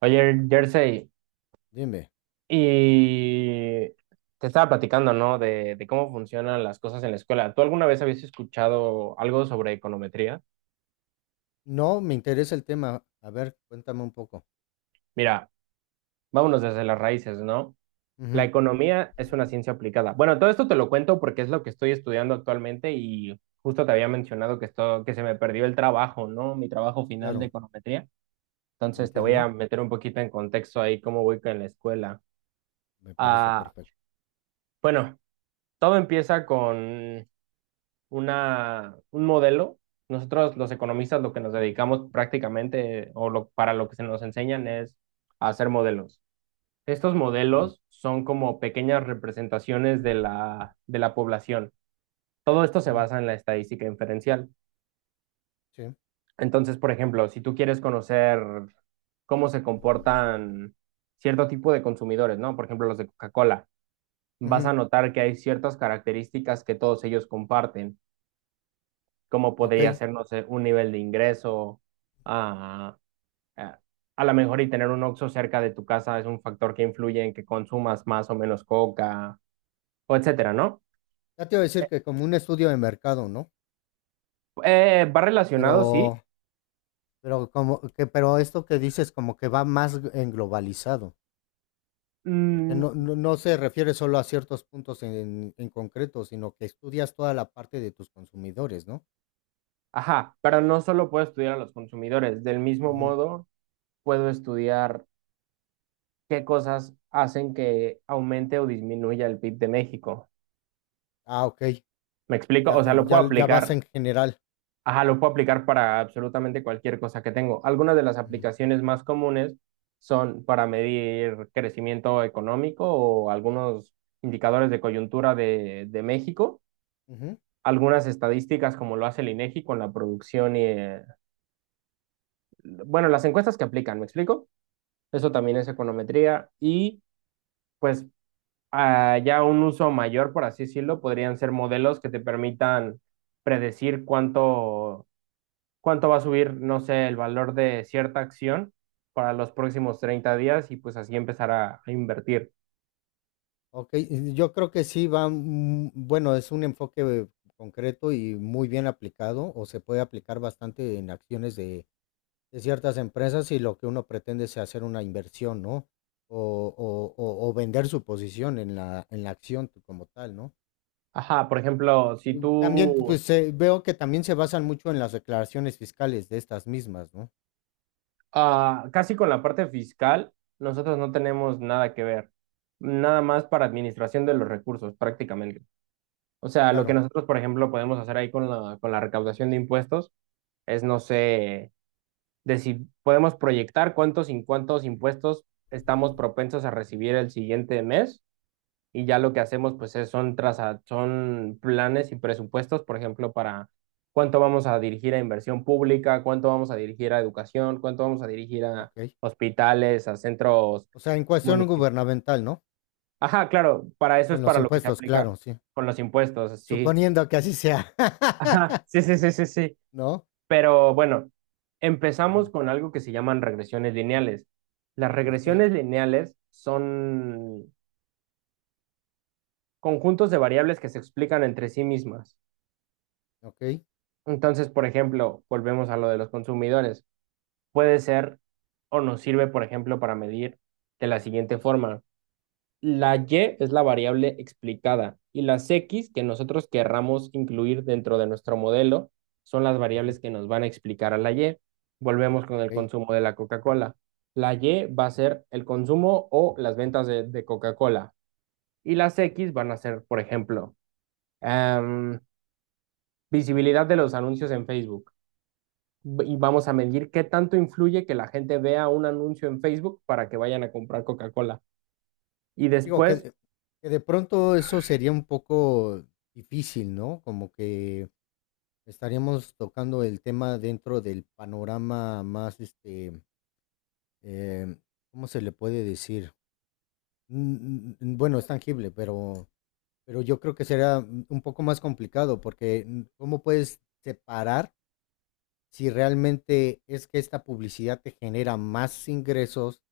Oye, Jersey, Dime. y te estaba platicando, ¿no? De cómo funcionan las cosas en la escuela. ¿Tú alguna vez habías escuchado algo sobre econometría? No, me interesa el tema. A ver, cuéntame un poco. Mira, vámonos desde las raíces, ¿no? La Ujú, economía es una ciencia aplicada. Bueno, todo esto te lo cuento porque es lo que estoy estudiando actualmente y justo te había mencionado que, que se me perdió el trabajo, ¿no? Mi trabajo final de claro, econometría. lo Entonces te voy a entiendo. meter un poquito en contexto ahí cómo voy con la escuela. Me parece Ah, perfecto. bueno, todo empieza con un modelo. Nosotros los economistas lo que nos dedicamos prácticamente o para lo que se nos enseñan es a hacer modelos. Estos Sí. modelos son como pequeñas representaciones de la población. Todo esto se Ujú, basa en la estadística inferencial. sí. Entonces, por ejemplo, si tú quieres conocer cómo se comportan cierto tipo de consumidores, ¿no? Por ejemplo, los de Coca-Cola, vas Ujú, a notar que hay ciertas características que todos ellos comparten cómo podría okey. ser, no sé, un nivel de ingreso. ah, ah, a lo mejor y tener un Oxxo cerca de tu casa es un factor que influye en que consumas más o menos coca, o etcétera, ¿no? Ya te iba a decir que como un estudio de mercado, ¿no? Va relacionado, sí. Pero como que esto que dices como que va más en globalizado, porque Mm, no se refiere solo a ciertos puntos en concreto, sino que estudias toda la parte de tus consumidores, ¿no? ajá, pero no solo puedo estudiar a los consumidores, del mismo Ujú. modo puedo estudiar qué cosas hacen que aumente o disminuya el PIB de México. Ah, okey. ¿Me explico? O Ya sea, lo ya puedo ya vas aplicar. en general. Ajá, lo puedo aplicar para absolutamente cualquier cosa que tengo. Algunas de las Ujú. aplicaciones más comunes son para medir crecimiento económico o algunos indicadores de coyuntura de México, Ujú. algunas estadísticas como lo hace el INEGI con la producción y, bueno, las encuestas que aplican, ¿me explico? Eso también es econometría y pues, ya un uso mayor, por así decirlo, podrían ser modelos que te permitan predecir cuánto va a subir, no sé, el valor de cierta acción para los próximos 30 días y pues así empezar a invertir. Ok, yo creo que sí va, bueno, es un enfoque concreto y muy bien aplicado, o se puede aplicar bastante en acciones de ciertas empresas y lo que uno pretende es hacer una inversión, ¿no? O, o vender su posición en la acción como tal, ¿no? Ajá, por ejemplo, si Mm, también, tú, pues veo que también se basan mucho en las declaraciones fiscales de estas mismas, ¿no? ah, casi con la parte fiscal, nosotros no tenemos nada que ver, nada más para administración de los recursos prácticamente. O sea, lo que Claro, nosotros, por ejemplo, podemos hacer ahí con la recaudación de impuestos es, no sé, de si podemos proyectar cuántos y cuántos impuestos estamos propensos a recibir el siguiente mes y ya lo que hacemos pues son planes y presupuestos, por ejemplo, para cuánto vamos a dirigir a inversión pública, cuánto vamos a dirigir a educación, cuánto vamos a dirigir a ok. hospitales, a centros O sea, en cuestión municipales. gubernamental, ¿no? Ajá, claro, para eso es Con los para lo que se impuestos, aplica claro, sí. con los impuestos, sí. Suponiendo que así sea, Ajá, sí, sí, sí, sí, sí. ¿no? Pero bueno, empezamos Ujú. con algo que se llaman regresiones lineales. Las Okey, regresiones lineales son conjuntos de variables que se explican entre sí mismas. okey, Entonces, por ejemplo, volvemos a lo de los consumidores. Puede ser o nos sirve, por ejemplo, para medir de la siguiente forma. La Y es la variable explicada y las X que nosotros querramos incluir dentro de nuestro modelo son las ujú, variables que nos van a explicar a la Y. Volvemos con el okey. consumo de la Coca-Cola. La Y va a ser el consumo o las ventas de Coca-Cola y las X van a ser, por ejemplo, em, visibilidad de los anuncios en Facebook y vamos a medir qué tanto influye que la gente vea un anuncio en Facebook para que vayan a comprar Coca-Cola. Y Digo después. Que de pronto eso sería un poco difícil, ¿no? Como que estaríamos tocando el tema dentro del panorama más, em, ¿cómo se le puede decir? Bueno, es tangible, pero yo creo que será un poco más complicado, porque, ¿cómo puedes separar si realmente es que esta publicidad te genera más ingresos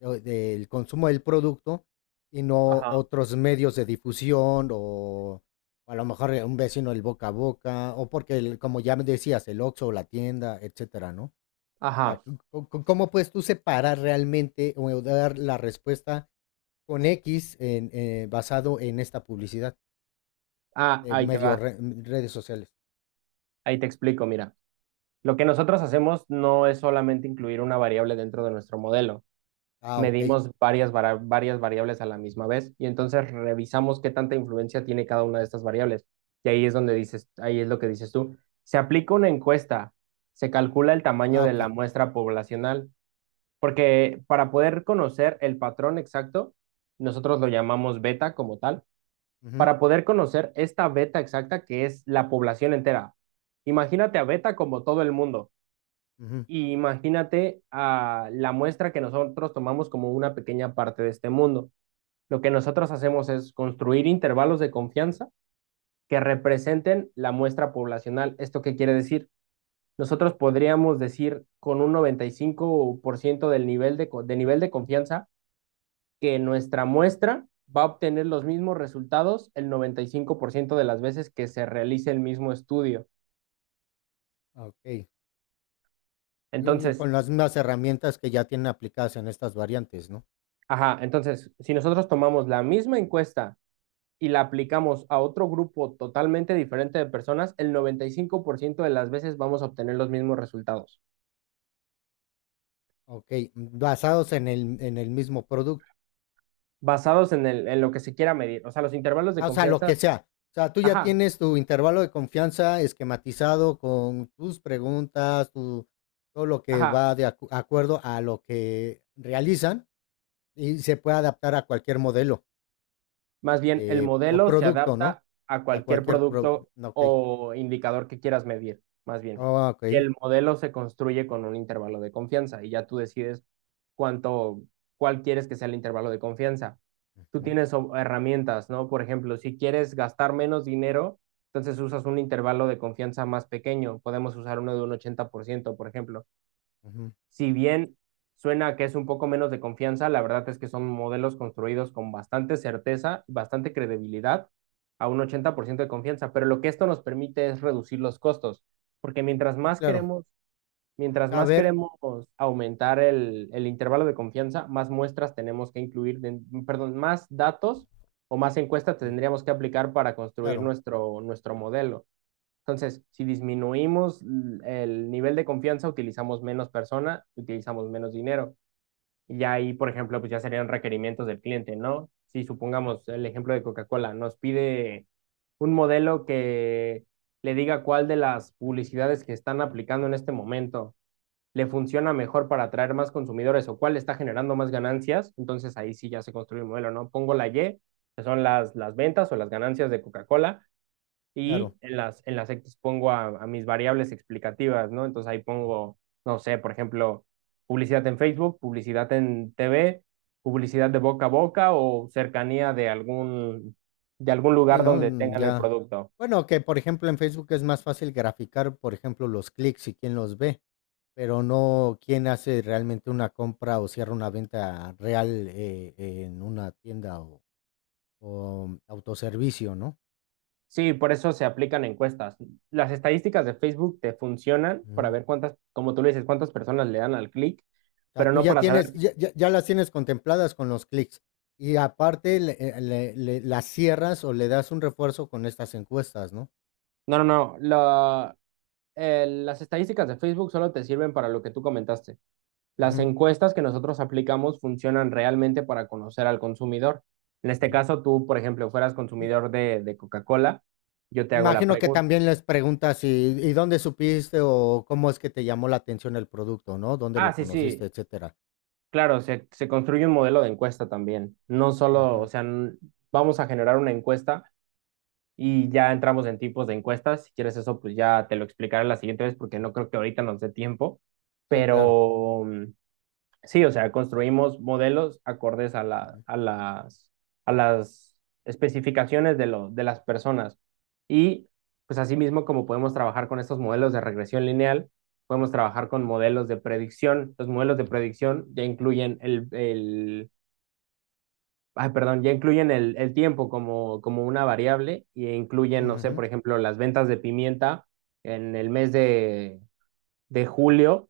o del consumo del producto y no Ajá, otros medios de difusión o a lo mejor un vecino el boca a boca o porque, como ya me decías, el Oxxo o la tienda, etcétera, ¿no? O sea, ajá, ¿cómo puedes tú separar realmente o dar la respuesta con X en, basado en esta publicidad de ahí te va, redes sociales? ahí te explico, mira. Lo que nosotros hacemos no es solamente incluir una variable dentro de nuestro modelo. Ah, ok. Medimos varias variables a la misma vez y entonces revisamos qué tanta influencia tiene cada una de estas variables. Y ahí es donde dices, ahí es lo que dices tú. Se aplica una encuesta, se calcula el tamaño Ah, de la ok. muestra poblacional. Porque para poder conocer el patrón exacto, nosotros lo llamamos beta como tal, Ujú, para poder conocer esta beta exacta que es la población entera. Imagínate a beta como todo el mundo ujú, y imagínate a la muestra que nosotros tomamos como una pequeña parte de este mundo. Lo que nosotros hacemos es construir intervalos de confianza que representen la muestra poblacional. ¿Esto qué quiere decir? Nosotros podríamos decir con un 95% de nivel de confianza que nuestra muestra va a obtener los mismos resultados el 95% de las veces que se realice el mismo estudio. ah, ok. Mm, Entonces, con las mismas herramientas que ya tienen aplicadas en estas variantes, ¿no? ajá, entonces, si nosotros tomamos la misma encuesta y la aplicamos a otro grupo totalmente diferente de personas, el 95% de las veces vamos a obtener los mismos resultados, Ok, mm, basados en el mismo producto. basados en lo que se quiera medir. O sea, los intervalos de Ah, o sea, lo confianza. que sea. O sea, tú ya Ajá, tienes tu intervalo de confianza esquematizado con tus preguntas, tu, todo lo que ajá. va de acuerdo a lo que realizan y se puede adaptar a cualquier modelo Más bien, el o modelo se producto, ¿no? adapta a A cualquier cualquier producto Ok. o indicador que quieras medir, más bien. Ah, ok. Y el modelo se construye con un intervalo de confianza y ya tú decides cuánto, cuál quieres que sea el intervalo de confianza. Tú Ujú, tienes herramientas, ¿no? Por ejemplo, si quieres gastar menos dinero, entonces usas un intervalo de confianza más pequeño. Podemos usar uno de un 80%, por ejemplo. ujú. Si bien suena que es un poco menos de confianza, la verdad es que son modelos construidos con bastante certeza, bastante credibilidad, a un 80% de confianza, pero lo que esto nos permite es reducir los costos, porque mientras Sí, más claro. queremos, mientras más Saber. queremos aumentar el intervalo de confianza, más muestras tenemos que incluir, perdón, más datos o más encuestas Mm, tendríamos que aplicar para construir claro, nuestro modelo. Entonces, si disminuimos el nivel de confianza, utilizamos menos persona, utilizamos menos dinero. Y ahí, por ejemplo, pues ya serían requerimientos del cliente, ¿no? Si supongamos el ejemplo de Coca-Cola, nos pide un modelo que le diga cuál de las publicidades que están aplicando en este momento le funciona mejor para atraer más consumidores o cuál está generando más ganancias, entonces ahí sí ya se construye el modelo, ¿no? Pongo la Y, que son las ventas o las ganancias de Coca-Cola, y claro. en las X pongo a mis variables explicativas, ¿no? Entonces ahí pongo, no sé, por ejemplo, publicidad en Facebook, publicidad en TV, publicidad de boca a boca o cercanía de algún Sí, lugar ¿no? donde Mm, tengan el ya. producto. Bueno, que por ejemplo en Facebook es más fácil graficar, por ejemplo, los clics y quién los ve, pero no quién hace realmente una compra o cierra una venta real en una tienda o autoservicio, ¿no? Sí, por eso se aplican encuestas. Las estadísticas de Facebook te funcionan para Ujú. ver cuántas, como tú le dices, cuántas personas le dan al clic, O sea, pero tú no ya para saber. tienes, ya, ya las tienes contempladas con los clics y aparte las cierras o le das un refuerzo con estas encuestas, ¿no? No, no, no. Las estadísticas de Facebook solo te sirven para lo que tú comentaste. Las Ujú, encuestas que nosotros aplicamos funcionan realmente para conocer al consumidor. En este ujú. caso, tú, por ejemplo, fueras consumidor de Coca-Cola, yo te hago la Imagino que pregunta. también les preguntas, y dónde supiste o cómo es que te llamó la atención el producto, ¿no? ¿Dónde lo Ah, sí, conociste, sí, etcétera? claro, se construye un modelo de encuesta también. No solo, o Ujú, sea, vamos a generar una encuesta y ya entramos en tipos de encuestas. Si quieres eso, pues ya te lo explicaré la siguiente vez porque no creo que ahorita nos dé tiempo. sí, claro. Pero, sí, o sea, construimos modelos acordes a la, Ujú, a las, a las especificaciones de las personas. Y pues asimismo, como podemos trabajar con estos modelos de regresión lineal, podemos trabajar con modelos de predicción. Los modelos de predicción ya incluyen el ay, perdón, ya incluyen el tiempo como, como una variable y incluyen, no sé, ujú, por ejemplo, las ventas de pimienta en el mes de julio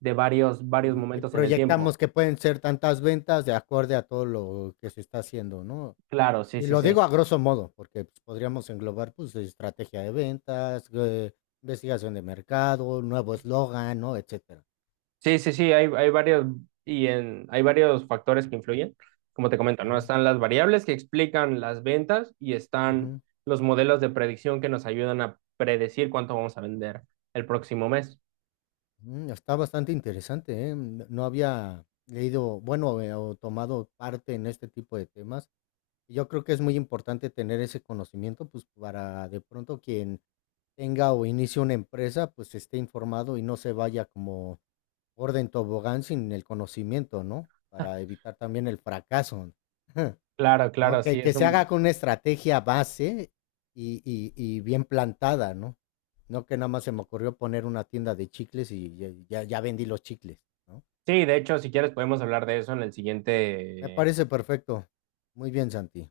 de varios ujú. Y momentos en el tiempo. proyectamos que pueden ser tantas ventas de acorde a todo lo que se está haciendo, ¿no? Claro, sí, Y sí, lo sí. digo a grosso modo, porque pues, podríamos englobar, pues, estrategia de ventas, investigación de mercado, nuevo eslogan, ¿no? Etcétera. Sí, sí, sí, hay varios factores que influyen. Como te comento, ¿no? Ujú, Están las variables que explican las ventas y están ujú. los modelos de predicción que nos ayudan a predecir cuánto vamos a vender el próximo mes. Mm, está bastante interesante, ¿eh? No había leído, bueno, o tomado parte en este tipo de temas. Yo creo que es muy importante tener ese conocimiento, pues para de pronto quien tenga o inicie una empresa, pues esté informado y no se vaya como orden tobogán sin el conocimiento, ¿no? Para evitar también el fracaso. Claro, ¿No? claro, sí, Que es se haga un. con una estrategia base y bien plantada, ¿no? No que nada más se me ocurrió poner una tienda de chicles y ya, ya vendí los chicles, ¿no? Sí, de hecho, si quieres podemos hablar de eso en el Me siguiente parece perfecto. Muy bien, Santi.